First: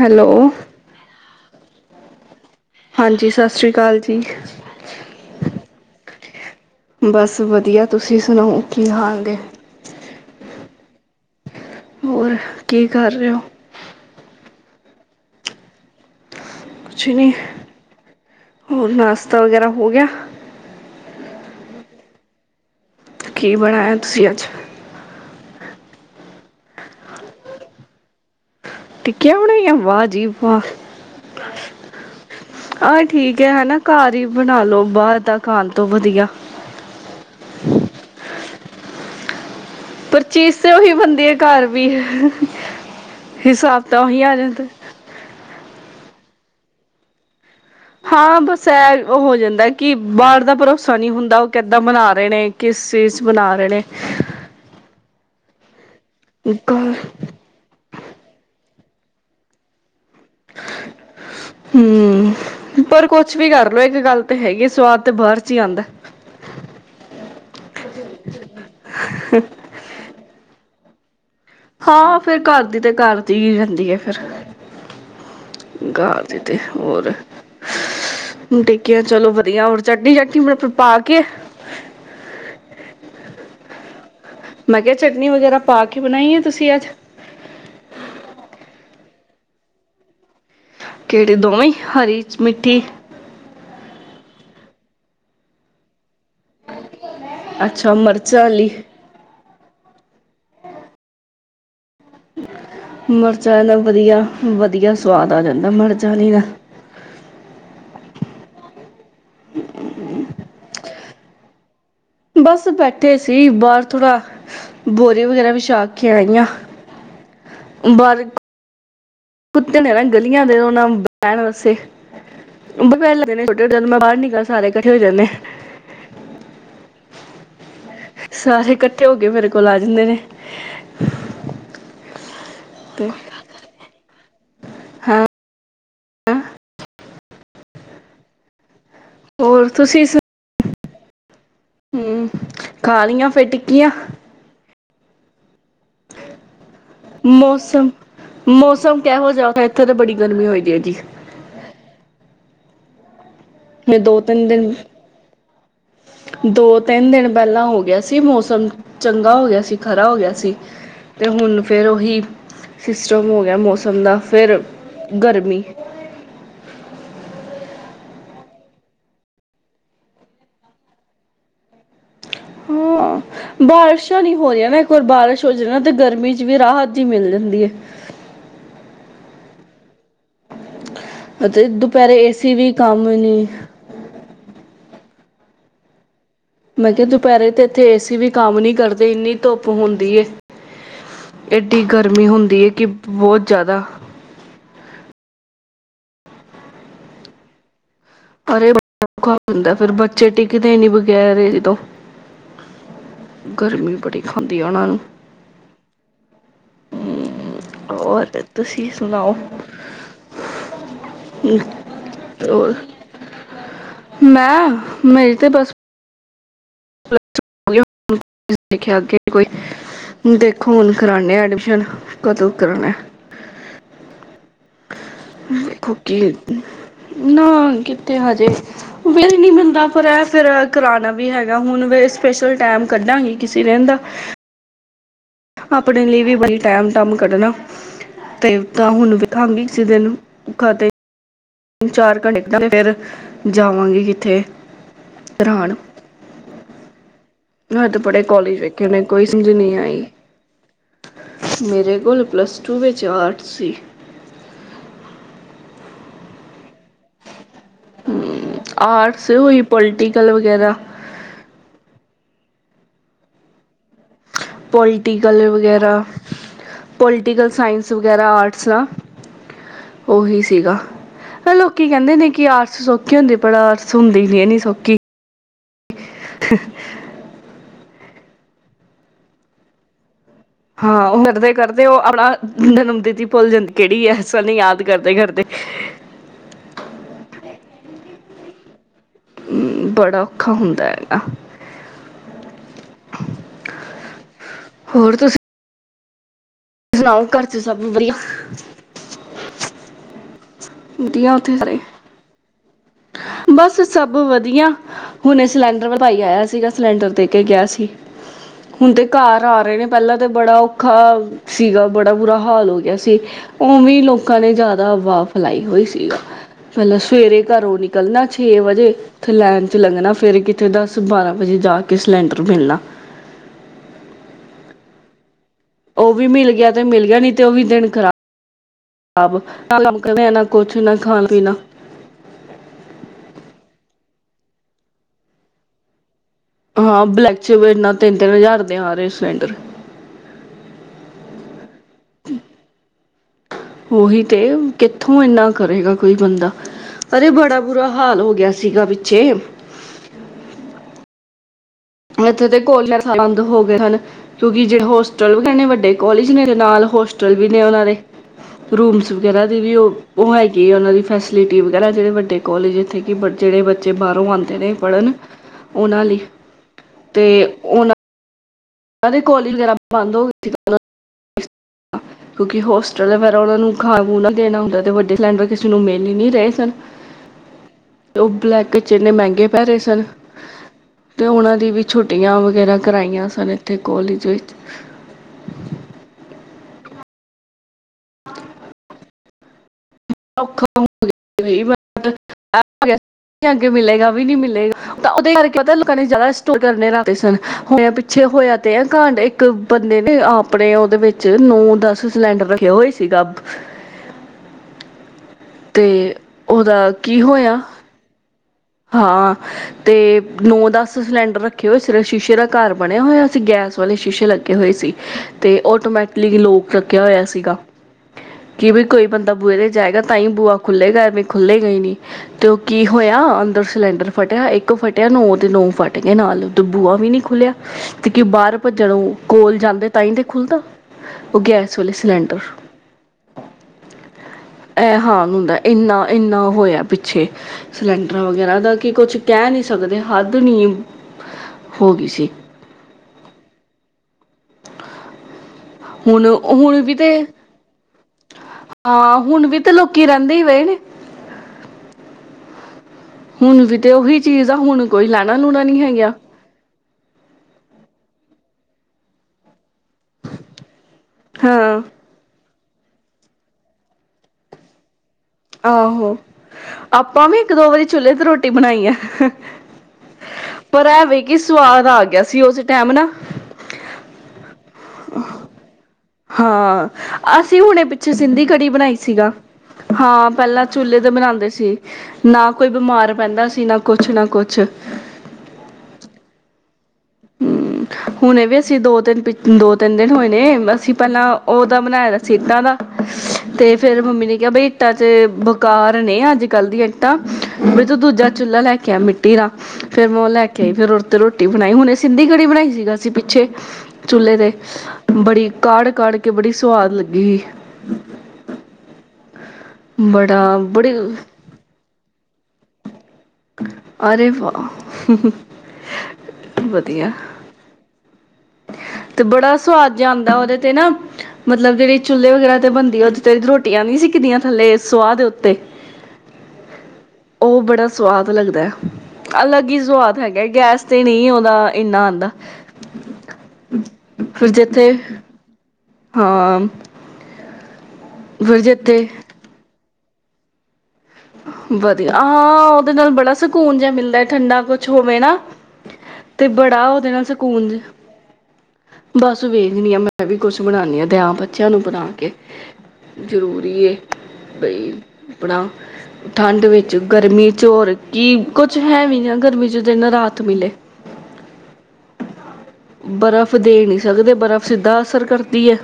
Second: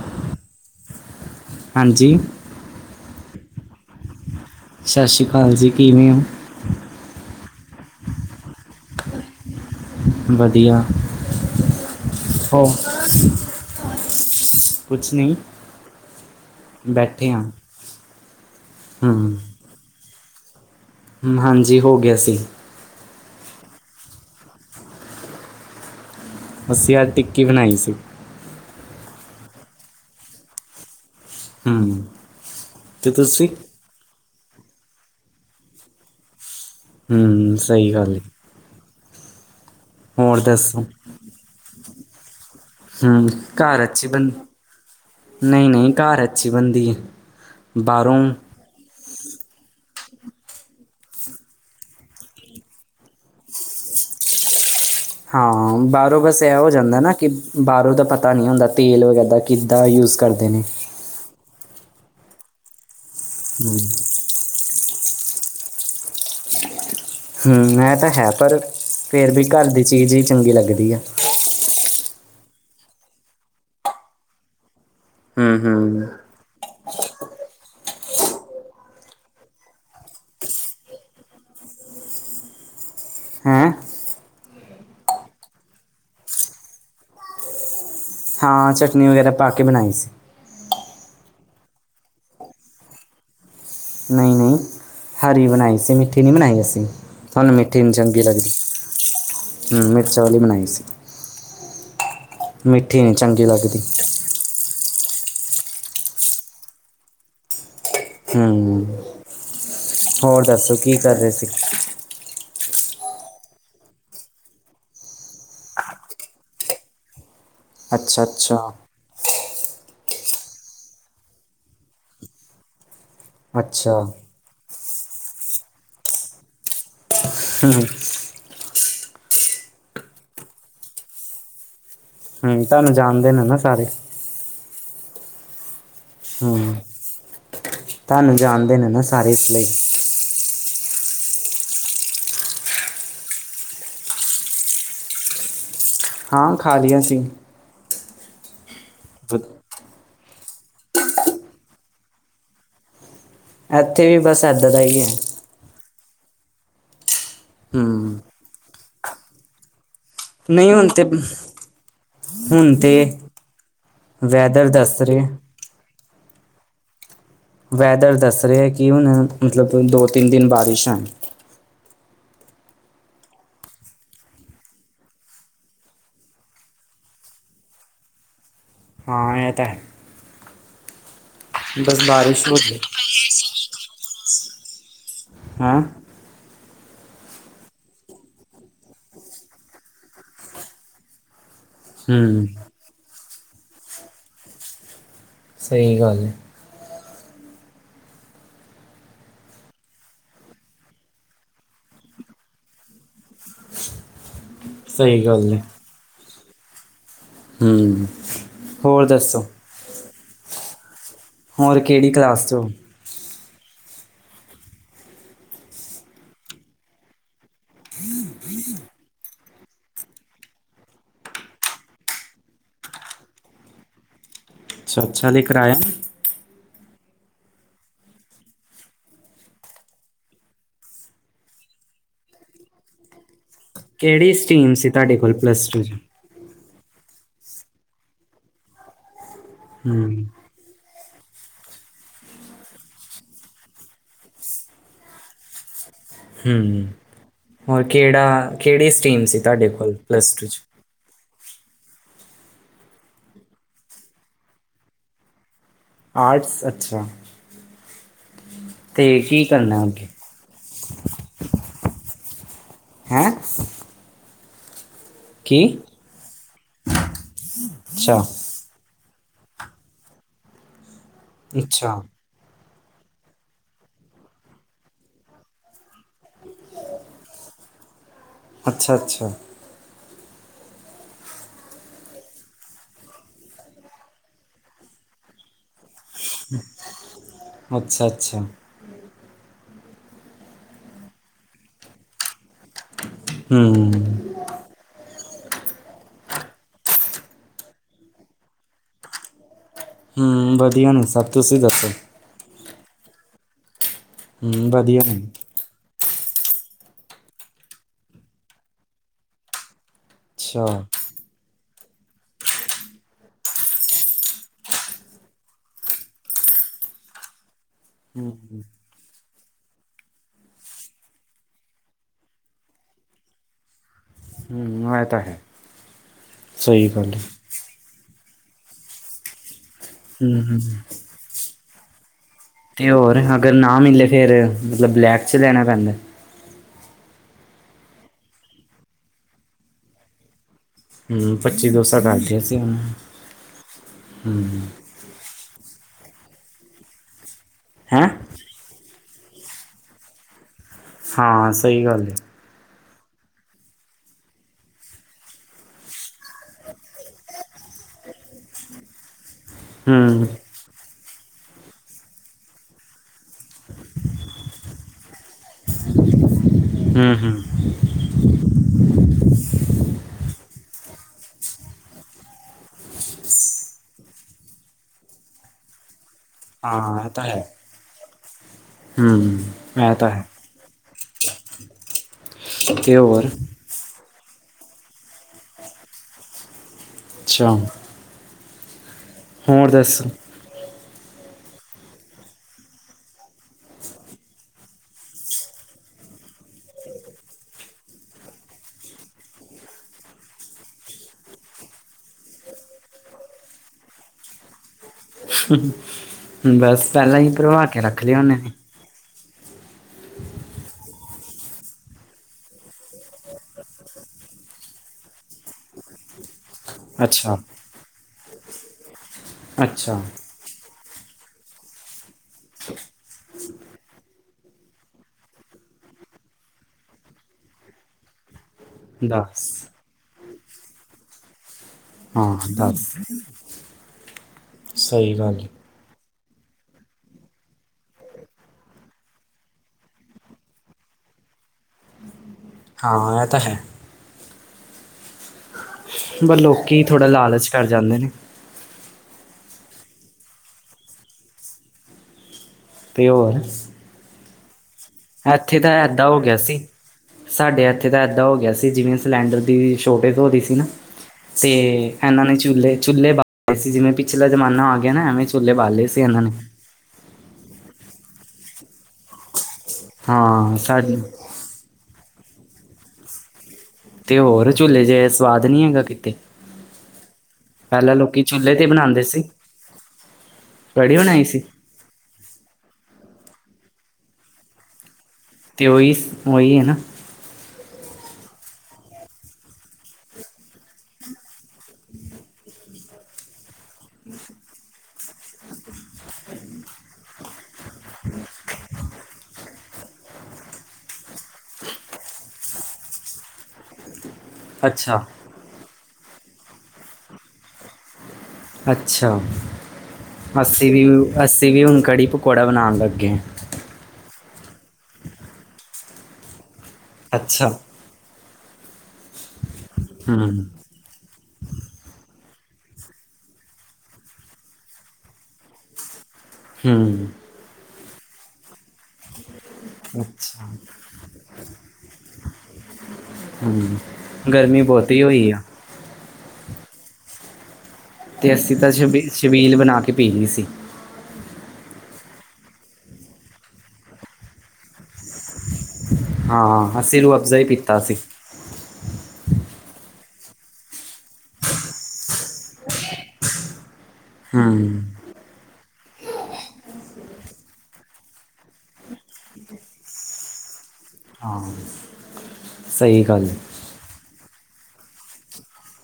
Hello. ਹਾਂਜੀ। ਹਾਂਜੀ ਸਸ੍ਰੀ ਕਾਲ ਜੀ। ਸਸੀ ਕਾਲ ਜੀ, ਕਿਵੇਂ ਓ? ਬਸ ਵਦੀਆ, ਤੁਸੀਂ ਸੁਣਾਓ ਕੀ ਹਾਲ ਨੇ? ਵਦੀਆ, ਹੋਰ ਓ। ਕੀ ਕਰ ਰਹੇ ਹੋ ਕੁਛ ਨਈ। ਕੁਛ ਬੈਠੇ ਨਹੀਂ ਆ। ਹੋਰ ਨਾਸ਼ਤਾ ਵਗੈਰਾ ਹੋ ਗੇਆ। ਹੂੰ ਹਾਂਜੀ, ਹੋ ਗੇਆ ਸੀ। ਕੀ ਬਣਾਇਆ ਤੁਸੀਂ ਅੱਜ? ਅਸੀਂ ਅੱਜ ਟਿੱਕੀ ਬਨਾਈ ਸੀ। ਟਿੱਕੀਆ ਬਨਾਇਆ, ਵਾ ਜੀ ਵਾਹ। ਹੂੰ ਆਹ ਤੇ ਠੀਕ ਤੁਸੀਂ ਐ ਹਨਾ, ਘਰ ਹੀ ਬਨਾਲੋ। ਬਾਰ ਦਾ ਖਾਨ ਤੋਂ ਵਦੀਆ। ਹੂੰ ਸਹੀ ਗੱਲ ਏ। ਪਰ ਚੀਜ ਤੇ ਦੱਸੋ ਉਹੀ ਬਣਦੀ ਐ ਘਰ ਵੀਅ ਹਹ। ਹੂੰ, ਘਰ ਅੱਛੀ ਬਣ, ਨਹੀਂ ਨਹੀਂ ਘਰ ਅ ਅੱਛੀ ਬਣਦੀ ਏ। ਹਾਂ ਬਸ ਐ ਉਹ ਹੋ ਜਾਂਦਾ ਕਿ ਬਾਹਰ ਦਾ ਭਰੋਸਾ ਨਹੀ ਹੁੰਦਾ, ਉਹ ਕਿੱਦਾਂ ਬਣਾ ਰਹੇ ਨੇ, ਕਿਸ ਚੀਜ਼ ਚ ਬਣਾ ਰਹੇ ਨੇ। ਹਾਂ [unintelligible] ਹਰੋਂ ਬਸ ਇਹ ਹੋ ਜਾਂਦਾ ਨਾ ਕਿ ਬਾਹਰੋਂ ਦਾ ਪਤਾ ਨਹੀ ਹੁੰਦਾ। ਤੇਲ ਵਗੈਰਾ ਕਿੱਤਾ ਯੂਜ। ਕਰਦੇ ਨੇ। ਹੂੰ ਪਰ ਕੁ ਕੁਛ ਵੀ ਕਰ ਲਓ ਇੱਕ ਗੱਲ ਤੇ ਹੈਗੀ ਸਵਾਦ ਤੇ ਬਾਰ ਚ ਹੀ ਆਂਦਾ। ਹੂੰ ਐ ਤਾਂ ਹੈ ਪਰ ਫੇਰ ਵੀ ਘਰ ਦੀ ਚੀਜ਼ ਹੀ ਚੰਗੀ ਲੱਗਦੀ ਐ। [unintelligible] ਹਾਂ ਫੇਰ ਘਰ ਦੀ ਤੇ ਘਰ ਦੀ ਰਹਿੰਦੀ ਹੈ ਫਿਰ। ਹੂੰ ਹੂੰ [unintelligible] ਤੇ ਹੋਰ। ਟੇਕਿਆ ਚਲੋ ਵਧੀਆ ਹੋਰ ਚਟਨੀ ਚਟਨੀ ਮਤਲਬ ਪਾ ਕੇ ਹੈਂ। ਮੈਂ ਕੇਆ ਚਟਨੀ ਵਗੈਰਾ ਪਾ ਕੇ ਬਣਾਈ ਆਂ ਤੁਸੀਂ ਅੱਜ ਹਾਂ ਚਟਨੀ ਵਗੈਰਾ ਪਾ ਕੇ ਬਣਾਈ ਸੀ। ਕੇੜੇ ਦੋਵੇਂ ਹਰੀ ਮਿੱਠੀ ਨਈਂ-ਨਈਂ, ਹਰੀ ਬਣਾਈ ਸੀ ਮਿੱਠੀ ਮਿੱਠੀ ਨੀ ਬਣਾਈ ਅਸੀਂ ਤੁਆਨੂੰ ਮਿੱਠੀ ਨੀ ਅੱਛਾ ਚੰਗੀ ਮਿਰਚਾਂ ਲੱਗਦੀ, ਆਲੀ। ਹੰਮ ਮਿਰਚਾਵਲੀ ਬਣਾਈ ਸੀ। ਮਿੱਠੀ ਨਹੀਂ ਚੰਗੀ ਮਰਚਾ ਏਨਾ ਲੱਗਦੀ ਵਧੀਆ ਵਧੀਆ ਸਵਾਦ ਆ ਜਾਂਦਾ ਮਰਚਾਂਂ ਆਂਲੀ ਦਾ ਹੁੰ। ਹੋਰ ਦੱਸੋ ਕੀ ਕਰ ਰਏ ਸੀ? ਬਸ ਬੈਠੇ ਸੀ ਬਾਰ ਥੁੜਾ, ਬੋਰੀ ਵਗੈਰਾ ਵਿਛਾ ਕੇ ਆਂਈ ਆਂ। ਅੱਛਾ-ਅੱਛਾ। ਕੁੱਤੇ ਨੇ ਨਾ ਗਲੀਆਂ ਦੇ ਓਨਾਂ ਨੂੰ ਬੈਣ ਵਸੇ ਅੱਛਾ [unintelligible] ਸਾਰੇ ਇਕੱਠੇ ਹੋ ਜਾਂਨੇ। ਹੂੰ ਸਾਰੇੇ ਕੱ ਕੱਠੇ ਹੋ ਕੇ ਮੇਰੇ ਕੋਲ ਆ ਜਾਂਦੇ ਨੇ। ਹੂੰ, ਤਾਨੂੰ ਤੇ ਜਾਣਦੇ ਨੇ ਨਾ ਸਾਰੇ। ਹਾਂ। ਹੂੰ। ਤੁਆਨੂੰ ਜਾਣਦੇ ਨੇ ਨਾ ਸ ਸਾਰੇ ਇਸ ਲਈ। ਹੋਰ ਤੁਸੀਂ ਸ ਹੂੰ। ਖਾਲੀ਼ਆ ਫੇਰ ਟਿੱਕੀਆਂ? ਹਾਂ ਖਾ ਲੀਆਂ ਸੀ। ਮੌਸ ਸ ਕੇਹੋ ਵਧ- ਜਾ ਥ ਐਥੇ ਤਾਂ ਬੜੀ ਗਰਮੀ ਹੋਈ ਦੀ ਐ ਜੀ। ਮੈਂ ਐਥੇ ਦੋ ਬਸ ਤਿੰਨ ਐਦਾਂ ਦਿਨ ਦਾ ਈ ਐਂ। ਦੋ, ਤਿੰਨ ਦਿਨ ਪੈਲਾਂ ਹੋ ਗੇਆ ਸੀ ਹੂੰ ਮੋਸਮ ਚੰਗਾ ਹੋ ਗੇਆ ਸੀ। ਖਰਾ ਹੋ ਗੇਆ ਸੀ। ਨਹੀਂ ਹੁਣ ਤੇ ਹੁਨ ਫੇਰ ਓਹੀ, ਹੁਣ ਤੇ ਸਿਸਟਮ ਹੋ ਗੇਆ ਮੋਸਮ ਦਾ ਫੇਰ ਵੈਦਰ ਦੱਸ ਰਹੇ ਗਰਮੀ। [unintelligible] ਵੈਦਰ ਦੱਸ ਰੇਆ ਕਿ ਹੁਨ ਮਤਲਬ ਦੋ, ਤਿੰਨ ਦਿਨ ਬਾਰਿਸ਼ ਆਨੀ। ਹਾਂ, ਬਾਰਿਸ਼ਾਂ ਨੀ ਹੋ ਰਹੀਆਂ ਨਾ ਇੱਕ ਵਾਰ ਬਾਰਿਸ਼ ਹੋਜੇ ਨਾ ਤੇ ਗਰਮੀ ਚ ਵੀ ਰਾਹਤ ਜੀ ਮਿਲ ਜਾਂਦੀ ਏ। ਹਾਂ ਇਹ ਤਾਂ ਹੈ। [unintelligible] ਅਤੇ ਬਸ ਦੁਪਹਿਰੇ ਬਾਰਿਸ਼ ਏਸੀ ਹੋ ਵੀ ਜੇ ਕੰਮ ਨੀ ਹੈਂ। ਮੈਂ ਕਿਹਾ ਦੁਪਹਿਰੇ ਤੇ ਇੱਥੇ ਏਸੀ ਵੀ ਕੰਮ ਨੀ ਕਰਦੇ ਇੰਨੀ ਧੁੱਪ ਹੁੰਦੀ ਏ। ਐਡੀ ਗਰਮੀ ਹੂੰ ਹੁੰਦੀ ਐ ਕਿ ਬਹੁਤ [unintelligible] ਸਹੀ ਗੱਲ ਹੈ। ਅਰੇ [unintelligible] ਔਖਾ ਹੁੰਦਾ ਫਿਰ ਬੱਚੇ ਟਿਕਦੇ ਨੀ ਬਗੈਰ ਏਤੋਂ ਗਰਮੀ ਬੜੀ ਖਾਂਦੀ ਆ ਉਹਨਾਂ ਨੂੰ ਹਮ ਔਰ ਤੁਸੀਂ ਹੋਰ ਸੁਣਾਓ ਦੱਸੋ। ਹੋਰ ਕਿਹੜੀ ਕਲਾਸ ਚ ਔ ਹੋਰ ਮੈਂ, ਮੇਰੀ ਤੇ ਬਸ [unintelligible] [unintelligible] ਦੇਖਿਆ ਅੱਗੇ ਕੋਈ, ਦੇਖੋ ਹੁਣ ਕਰਾਨੇ ਆ ਐਡਮਿਸ਼ਨ ਕਦੋਂ ਕਰਾਣਾ। ਅੱਛਾ ਅੱਛਾ ਲੇ ਕਰਾਇਆ ਨ। ਦੇਖੋ ਕੀ ਨਾ ਕਿੱਥੇ ਹਜੇ ਵੇਲ ਨਹੀਂ ਮਿਲਦਾ ਪਰ ਇਹ ਫਿਰ ਕਰਾਣਾ ਵੀ ਹੈਗਾ ਹੁਣ ਸਪੈਸ਼ਲ ਟਾਈਮ ਕੱਢਾਂਗੀ। ਕਿਸੀ ਰਹਿੰਦਾ। ਕਿਹੜੀ ਸਟ੍ਰੀਮ ਸੀ ਤੁਹਾਡੇ ਕੋਲ। ਪਲੱਸ 'ਚ ਆਪਣੇ ਲਈ ਵੀ ਬੜੀ ਟੈਮ ਕੰਮ ਕੱਢਣਾ ਤੇ ਤਾਂ ਹੁਣ ਵੀ ਹਾਂਗੀ ਸੀ ਹੂੰ [unintelligible] ਖਾਤੇ ਤਿੰਨ-ਚਾਰ ਘੰਟੇ ਫਿਰ ਜਾਵਾਂਗੀ ਕਿੱਥੇ ਰਾਨ ਹ ਹੋਰ ਕਿਹੜਾ ਕਾਲਜ ਵੇਖੇ ਕਿਹੜੀ ਨੇ ਸਟੀਮ ਕੋਈ ਸੀ ਸਮਝ ਤੁਹਾਡੇ ਨਹੀਂ ਕੋਲ ਆਈ ਪਲੱਸ ਟੂ ਚ। ਮੇਰੇ ਕੋਲ ਪਲੱਸ ਟੂ ਵਿੱਚ ਆਰਟਸ ਸੀ। ਆਰਟਸ ਅੱਛਾ। ਹਮ ਤੇ ਆਰਟਸ ਕੀ ਹੋਈ ਕਰਨਾ ਅੱਗੇ ਪੋਲੀਟੀਕਲ ਵਗੈਰਾ ਹੈਂ? ਪੋਈ ਪੋਟੀਕਲ ਕੀ ਵਗੈਰਾ ਪੋਲਟੀਕਲ ਸਾਇੰਸ ਅੱਛਾ ਵਗੈਰਾ ਆਰਟਸ ਦਾ ਉਹੀ ਸੀਗਾ। ਹਰ ਅੱਛਾ ਲੋਕੀ ਅੱਛਾ ਕਹਿੰਦੇ ਨੇ ਕਿ ਆਸ ਸੌਖੀ ਹੁੰਦੀ ਪਰ ਹੁੰਦੀ ਨੀ ਇਨੀ ਸੌਖੀ ਅੱਛਾ-ਅੱਛਾ ਹਾਂ, ਉਹ ਕਰਦੇ ਕਰਦੇ ਉਹ ਆਪਣਾ ਜਨਮ ਤਿੱਥੀ ਭੁੱਲ ਜਾਂਦੀ ਕਿਹੜੀ ਹੈ ਸਨ ਯਾਦ ਕਰਦੇ, ਕਰਦੇ ਅੱਛਾ-ਅੱਛਾ ਬੜਾ ਔਖਾ ਹੁੰਦਾ ਹੈਗਾ ਹ ਹੋਰ ਤੁਸੀਂ ਸੁਣਾਓ ਘਰ ਚ ਸਭ ਵਧੀਆ। ਹੁੰ ਵਧੀਆ ਨੇ ਸਭ ਤੁਸੀਂ ਦੱਸੋ। ਬੱਸ ਸਭ ਵਧੀਆ ਹੂੰ ਨੇ ਹੁਣੇ ਸਿਲੰਡਰ ਵਾ ਭਾਈ ਆਇਆ ਸੀਗਾ ਸਿਲੰਡਰ ਦੇ ਕੇ ਗਿਆ ਸੀ ਹੁਣ ਤੇ ਘਰ ਆ ਰਹੇ ਨੇ ਪਹਿਲਾਂ ਤੇ ਬੜਾ ਅੱਛਾ ਔਖਾ ਹੂੰ, ਸੀਗਾ। ਬੜਾ ਬੁਰਾ ਹਾਲ ਹੋ ਗਿਆ ਸੀ। ਉਵੇਂ ਲੋਕਾਂ ਨੇ ਜ਼ਿਆਦਾ ਹਵਾ ਫੈਲਾਈ ਹੋਈ ਸੀ। ਪਹਿਲਾਂ ਸਵੇਰੇ ਘਰੋ ਨਿਕਲਨਾ ਛੇ ਵਜੇਂ ਉਥੇ ਲਾਈਨ ਲਗਣਾ ਫੇਰ ਕਿਤੇ ਦਸ-ਬਾਰਾਂ ਵਜੇ ਜਾ ਕੇ ਸਿਲੰਡਰ ਮਿਲਣਾ। ਹੁੰ ਇਹ ਤਾਂ ਹੈ। ਉਹ ਵੀ ਮਿਲ ਗਿਆ ਤੇ ਸਹੀ ਮਿਲ ਗੱਲ ਗਿਆ ਏ ਨੀ ਤੇ ਉਹ ਵੀ ਦਿਨ ਖਰਾ ਅਬ [unintelligible] ਹੂੰ, ਨਾ ਹੂੰ ਕੁਛ ਨਾ ਖਾਣਾ, ਪੀਣਾ ਤੇ ਹੋਰ ਅਗਰ ਨਾ ਮਿਲੇ ਫਿਰ, ਮਤਲਬ ਬਲੈਕ ਚ' ਲੈਣਾ ਪੈਂਦਾ ਏ ਹਾਂ, ਬਲੈਕ ਚ' ਇਨਾ ਤਿੰਨ- ਤਿੰਨ ਹਜ਼ਾਰ ਦੇ ਆ ਰਏ ਸਿਲੰਡਰ ਹੁੰ ਪੱਚੀ ਦੋ ਸਾਂ ਕਰਕੇ ਸੀ ਓਹੀ ਤੇ ਹੂੰ ਕਿੱਥੋਂ ਇੰਨਾ ਕਰੇਗਾ ਕੋਈ ਬੰਦਾ, ਅਰੇ ਬੜ ੜਾ ਬੁਰਾ ਹੈਂ ਹਾਲ ਹੋ ਗਿਆ ਸੀਗਾ ਵਿੱਚ ਚੇ ਹਾਂ---ਸ ਇੱਥੇ ਦੇ ਕੋਲਰ ਬੰਦ ਹੋ ਗਏ ਹਨ। ਕਿਓੰਕਿ ਜਿਹ ਹੋਸਟਲ ਵੀ ਇਹੱਨੇ ਵੱਡੇ ਕੋਲਜ ਮੇਰੇ ਨਾਲ ਹੋਸਟਲ ਵੀ ਨੇ ਓਹਨਾਂ ਦੇ ਰੂਮਸ ਜਰਾ ਜੀ ਵੀ ਓਹ ਹੂੰ, ਓਹ ਹੈਗੀਏ ਓਹਨਾਂ ਦੀ ਫੈਸਲਿਟੀ ਵਗੈਰਾ, ਜਿਹੜੇ ਵੱਡੇ ਕਲੇਜ ਜਿਥੇਂ ਕਿ ਜਿਹੜੇ ਬੱਚੇ ਬਾਹਰੋਂ ਆਂਦੇ ਨੇ ਪੜ੍ਹਨ ਓਹਨਾਂ ਲਈ ਹੂੰ, ਤੇ ਹੂੰ ਓਹਨਾਂ ਸਾਰੇ ਕਾਲੇਜ ਵਗੈਰਾ ਬੰਦ ਹੋ ਗਏ ਸੀ, ਨਾ ਕਿਓਂਕਿ ਹੋਸਟਲ ਵਗੈਰਾ ਓਹਨਾਂ ਨੂੰ ਖਾਣ-ਖੁਣ ਨੂੰ ਦੇਣਾ ਹੁੰਦਾ ਵੱਡੇ ਸਿੰਲਡਰ ਕਿਸੇ ਨੂੰ ਮਿਲ ਹੀ ਹਾਂ ਇਹ ਤਾਂ ਹੈ ਤੇ ਓ ਬਲੈਕ [unintelligible] ਇੰਨੇ ਹੂੰ ਮਹਿੰਗੇ ਪੈ ਰਹੇ ਇਹ ਸਨ ਤਾਂ ਹੈ ਤੇ ਉਹਨਾਂ ਦੀ ਵੀ ਛੁੱਟੀਆਂ ਵਗੈਰਾ ਤੇ ਹੋਰ ਕਰਾਈਆਂ ਸਨ ਅਤੇ ਕੋਲੇਜ ਵਿੱਚ ਅੱਛਾ ਹੋਰ ਦੱਸ। [inaudible] ਤੇ ਉਹਦਾ ਬਸ ਪਹਿਲਾਂ ਕੀ ਹੀ ਹੋਇਆ ਭਰਵਾ ਕੇ ਰੱਖ ਲਏ ਉਹਨੇ। ਹਾਂ ਤੇ ਨੌ ਦਸ ਸਿਲੰਡਰ ਰੱਖੇ ਹੋਏ ਸਿਰ ਸ਼ੀਸ਼ੇ ਦਾ ਘਰ ਬਣਿਆ ਹੋਇਆ ਸੀਂ, ਗੈਸ ਵਾਲੇ ਸ਼ੀਸ਼ੇ ਲੱਗੇ ਹੋਏ ਸੀ ਤੇ ਆਟੋਮੈਟਲੀ ਲੋ ਰੱਖਿਆ ਹੋਇਆ ਅੱਛਾ, ਸੀਗਾ। ਕਿਵੇ? ਕੋਈ ਬੰਦਾ ਬੂਹੇ ਤੇ ਜਾਏਗਾ, ਅੱਛਾ ਤਾਂ ਹੀ ਬੂਹਾ ਖੁੱਲੇਗਾ ਐਵੇਂਈ ਖੁੱਲ੍ਹੇਗਾ ਨਹੀਂ। ਤੇ ਉਹ ਕੀ ਹੋਇਆ ਸਿਲੰਡਰ ਫਟਿਆ, ਇੱਕ ਫਟਿਆ ਨੋ ਦੇ ਨੋ ਫੱਟ ਗਏ ਨਾਲ, ਬੂਹਾ ਵੀ ਨੀ ਖੁੱਲਿਆ ਤੇ ਕੀ ਬਾਹਰ ਭੱਜਣੋਂ ਦੱਸ ਕੋਲ ਜਾਂਦੇ ਤਾਂ ਹੀ ਖੁੱਲਦਾ, ਉਹ ਗੈਸ ਖੁੱਲੇ ਸਿਲੰਡਰ। ਹਾਂ ਦੱਸ ਇਹ ਸਹੀ ਹਾਂ ਗੱਲ ਏ। ਹੁੰਦਾ ਇੰਨਾ ਇੰਨਾ ਹੋਇਆ ਪਿੱਛੇ, ਸਿਲੰਡਰ ਵਗੈਰਾ ਦਾ ਕਿ ਕੁਛ ਕਹਿ ਨਹੀਂ ਸਕਦੇ, ਹੱਦ ਨੀ ਹਾਂ, ਐ ਤਾਂ ਹੈ। ਹੁਣ ਪਰ ਹੁਣ ਲੋਕੀ, ਵੀ ਥੋੜਾ ਤੇ ਲਾਲਚ ਕਰ ਜਾਂਦੇ ਨੇ। ਹਾਂ, ਹੁਨ ਵੀ ਤੇ ਲੋਕੀ ਰੈਂਦੇ ਈ ਪਏ ਨੇ ਤੇ ਹੋਰ ਹੁਣ ਵੀ ਤੇ ਓਹੀ ਚੀਜ਼ ਆ ਹੁਣ ਕੋਈ ਲੈਣਾ ਇੱਥੇ ਲੂਣਾ ਤਾਂ ਨੀ ਏਦਾਂ ਹੈਗੀਆ। ਹੋ ਗਿਆ ਸੀ ਸਾਡੇ ਐਥੇ ਤਾਂ ਐਦਾਂ ਹੋ ਗੇਆ ਸੀ, ਜਿਵੇਂ ਸੇਲੰਡਰ ਦੀ ਛੋਟੇ ਧੋਰੀ ਸੀ ਨਾ, ਤੇ ਹਾਂ ਐਨਾਂ ਨੇ ਚੂਲੇ ਚੁੱਲੇ ਬਾਲਦੇ ਸੀ, ਜਿਵੇਂ ਪਿਛਲਾ ਜਮਾਨਾ ਆ ਗੇਆ ਨਾ ਐਵੇਂ ਚੁੱਲ੍ਹੇ ਬਾਲੇ ਸੀ ਆਹੋ, ਇਹਨਾਂ ਨੇ ਆਪਾਂ ਵੀ ਇੱਕ ਦੋ ਵਰੀ ਚੁੱਲ੍ਹੇ ਤੇ ਰੋਟੀ ਬਣਾਈ ਆ। ਹਾਂ ਪਰ, ਸਾਡੇ ਐ ਵੇ ਕੀ ਸੁਵਾਦ ਆ ਗੇ ਕਿਆ ਸੀ, ਓਸੇ ਟੈਮ ਨਾ ਤੇ ਹੋਰ ਝੂਲੇ ਜੇ ਸਵਾਦ ਨੀ ਹੈਗਾ, ਕਿਤੇ ਹਾਂ, ਆਸੀਂ ਹੁਣੇ ਪਹਿਲਾਂ ਪਿੱਛੇ ਲੋਕੀ ਸਿੰਧੀ ਚੁੱਲ੍ਹੇ ਤੇ ਕੜੀ ਬਣਾਈ ਬਣਾਉਂਦੇ ਸੀ ਸੀਗਾ ਹਾਂ, ਪੈਲਾਂ ਕੜੀ ਚੁੱਲੇ ਤੇ ਬਣਾਈ ਬਣਾਂਦੇ ਸੀ ਨਾ ਕੋਈ ਬਿਮਾਰ ਪੈਂਦਾ ਸੀ, ਨਾ ਕੁਛ ਨਾ ਕੁਛ ਤੇ ਉਹੀ ਉਹੀ ਹੈ ਨਾ ਹੂੰ ਹੁਣੇ ਵੀ ਅਸੀਂ ਦੋ ਤੇਂਨ, ਦੋ ਤੇੰਨ ਦਿਨ ਹੋਏ ਨੇ, ਅਸੀਂ ਪੈਲਾਂ ਓਦਾ ਬਣਾਇਆ ਸੀ ਇੱਟਾਂ ਦਾ, ਤੇ ਫੇਰ ਮੰਮੀ ਨੇ ਕੇਆ ਬਈ ਇੱਟਾਂ ਚ ਕਾਰ ਨੇ ਅੱਜ ਕੱਲ੍ਹ ਦੀਆਂ ਇੱਟਾਂ ਵੇ ਤੂੰ ਦੂਜਾ ਚੁੱਲਾ ਲੈ ਕੇ ਆ ਮਿੱਟੀ ਦਾ, ਫੇਰ ਮੈਂ ਓ ਲੈ ਕੇ, ਫੇਰ ਓਰ ਤੇ ਰੋਟੀ ਬਣਾਈ ਹੁਣੇ ਸਿੰਧੀ ਕੜੀ ਬਣਾਈ ਸੀਗੀ ਅਸੀਂ ਪਿੱਛੇ ਚੁੱਲੇ ਤੇ, ਅੱਛਾ ਬੜੀ ਕਾੜਕੇ ਕੜ ਕੇ ਬੜੀ ਸਵਾਦ ਲੱਗ੍ਹੀ। ਅੱਛਾ! ਬੜਾ ਅਸੀਂ ਵੀ ਬੜੀ ਅਸੀਂ ਵੀ ਹੁਣ ਕੜੀ ਪਕੌੜਾ ਬਣਾਨ ਲੱਗੇਆਂ। ਅਰੇ ਵਾਹ! ਹੂਂ ਹੂਂ ਵਧੀਆ। ਅੱਛਾ ਤੇ ਬੜ੍ਹਾ ਸਵਾਦ ਜੇਆ ਆਂਦਾ ਹੂੰ ਓਦੇ ਤੇ ਨਾ, ਮਤਲਬ ਓਦੇ ਵਿਚ ਚੁੱਲੇ ਵਗੈਰਾ ਤੇ ਬਣਦੀ ਆ ਉਥ ਤੇ ਰੋਟੀਆਂ ਨੀ ਸਿਕੀਦੀਆਂ, ਥੱਲੇ ਸੁਵਾਹ ਦੇ ਉੱਤੇ। ਹੰਮ। ਉਹ ਬੜਾ ਸਵਾਦ ਲੱਗਦੈ। ਅਲੱਗ ਈ ਸਵਾਦ ਹੈਗਾ ਅੱਛਾ ਐ ਗੈਸ ਤੇ ਨਈਂ ਓਦਾ ਏਨਾ ਆਂਦਾ। ਹੂਂ ਗਰਮੀ ਬੋਤੀ ਹੋਈ ਆ। ਹਾਂਮ। ਤੇ ਅਸੀਂ ਤਾਂ ਸ਼ਬੀ-ਸ਼ਬੀਲ ਬਣਾ ਕਿ ਪੀ ਲਈ ਸੀ ਵਧੀਆ ਆਂਹ ਉਹਦੇ ਨਾਲ ਬੜਾ ਸਕੂਨ ਜਾ ਮਿਲਦਾ ਏ। ਠੰਡਾ ਕੁ- ਹੋਵੇ ਨਾ ਤੇ ਹਾਂ ਬੜਾ ਅਸੀਂ ਓਹਦੇ ਰੂਹ ਨਾਲ ਅਫਜ਼ਾ ਹੀ ਸਕੂਨ ਪੀਤਾ ਜਿ, ਸੀ ਬਸ ਵੇਖਣੀ ਆ ਮੈਂ ਮੈਂ ਵੀ ਕੁਛ ਬਣੌਨੀਆ ਦਿਆ ਬੱਚਿਆਂ ਨੂੰ ਬਣਾ ਕੇ ਜਰੂਰੀ ਏ। ਹੂੰ ਭਈ ਬਣਾ ਠੰਡ ਵਿੱਚ ਗਰਮੀ ਚ ਹੋਰ ਕੀ ਕੁਛ ਹੈ ਵੀ ਨਾ ਗਰਮੀ ਚ ਦਿਨ ਰਾਤ ਮਿਲੇ। ਹਾਂ। ਸਹੀ ਗੱਲ ਏ। ਜਗ ਤੇ ਬਰਫ਼ ਸਿੱਧਾ ਅਸਰ ਕਰਦੀ ਏ।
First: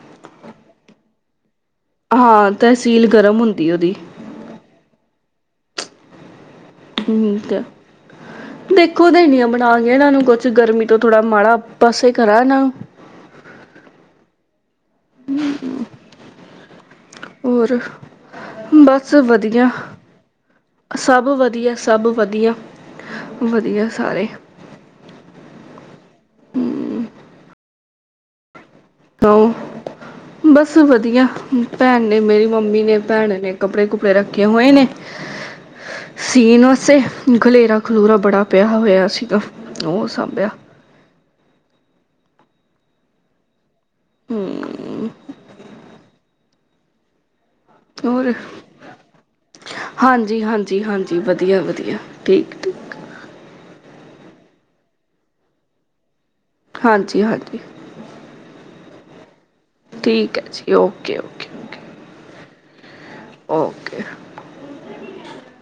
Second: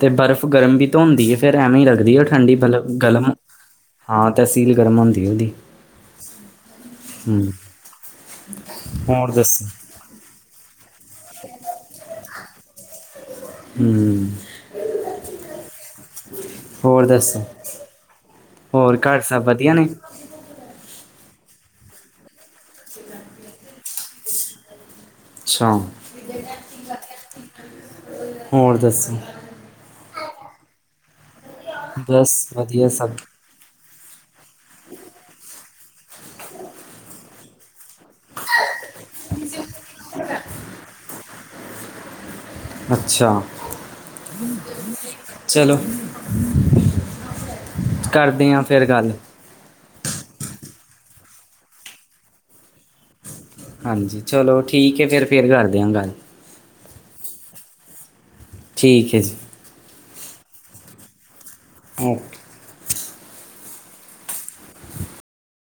ਤੇ ਬਰਫ਼ ਗਰਮ ਵੀ ਤੇ ਹੁੰਦੀ ਏ ਫਿਰ ਐਵੇਂ ਇ ਲੱਗਦੀ ਓਹ ਹਾਂ ਠੰਡੀ ਬਲਮ ਤਹਿਸੀਲ ਗਲਮ ਗਰਮ ਹੁੰਦੀ ਉਹਦੀ ਹਾਂ ਤਹਸੀਲ ਗਰਮ ਹੋੰਦੀ ਓਹਦੀ ਠੀਕ ਏ। ਦੇਖੋ ਹੋਰ ਦਿੰਣੀਆ ਦੱਸ ਬਣਾ ਕੇ ਇਹਨਾਂ ਨੂੰ ਕੁਛ। ਗਰਮੀ ਤੋਂ ਥੋੜਾ ਮਾੜਾ ਬਸ ਇਕ [unintelligible] ਹੂ। ਹੋਰ ਹੋਰ ਬਸ ਘਰ ਸਭ ਵਧੀਆ। ਨੇ ਸਭ ਵਧ ਧੀਆ। ਸਭ ਵਧੀਆ। [inaudible] [unintelligible] [inaudible] [unintelligible] ਹੋਰ ਦੱਸੋ ਸੁਣਾਓ ਬਸ ਵਧੀਆ ਭੈਣ ਨੇ ਬਸ ਮੇਰੀ ਮੰਮੀ ਵਧੀਆ ਨੇ ਸਭ ਭੈਣ ਨੇ ਕੱਪੜੇ [inaudible] ਕਿਓੰ- ਇਹਨੇ ਸੀਨੋ ਸੇ ਖਲੇਰਾ ਖਲੋਰਾ ਬੜਾ ਪਿਆ ਹੋਇਆ ਸਿਗਾ ਤੋ ਓ ਸਾਂਭਿਆ ਅੱਛਾ ਹਮ ਚਲੋ [unintelligible] ਹੋਰ ਕਰਦੇ ਆਂ ਫਿਰ ਗੱਲ ਜੀ ਹਾਂਜੀ ਵਧੀਆ ਵਧੀਆ-ਠੀਕ ਠੀਕ ਹਾਂਜੀ, ਚਲੋ ਠੀਕ ਏ ਫਿਰ, ਫਿਰ ਕਰਦੇ ਆ ਗਲ ਹਾਂਜੀ ਹਾਂਜੀ ਠੀਕ ਹੈ ਜੀ। ਠੀਕ ਐ ਜੀ ਓਕੇ ਓਕੇ। [inaudible] [unintelligible]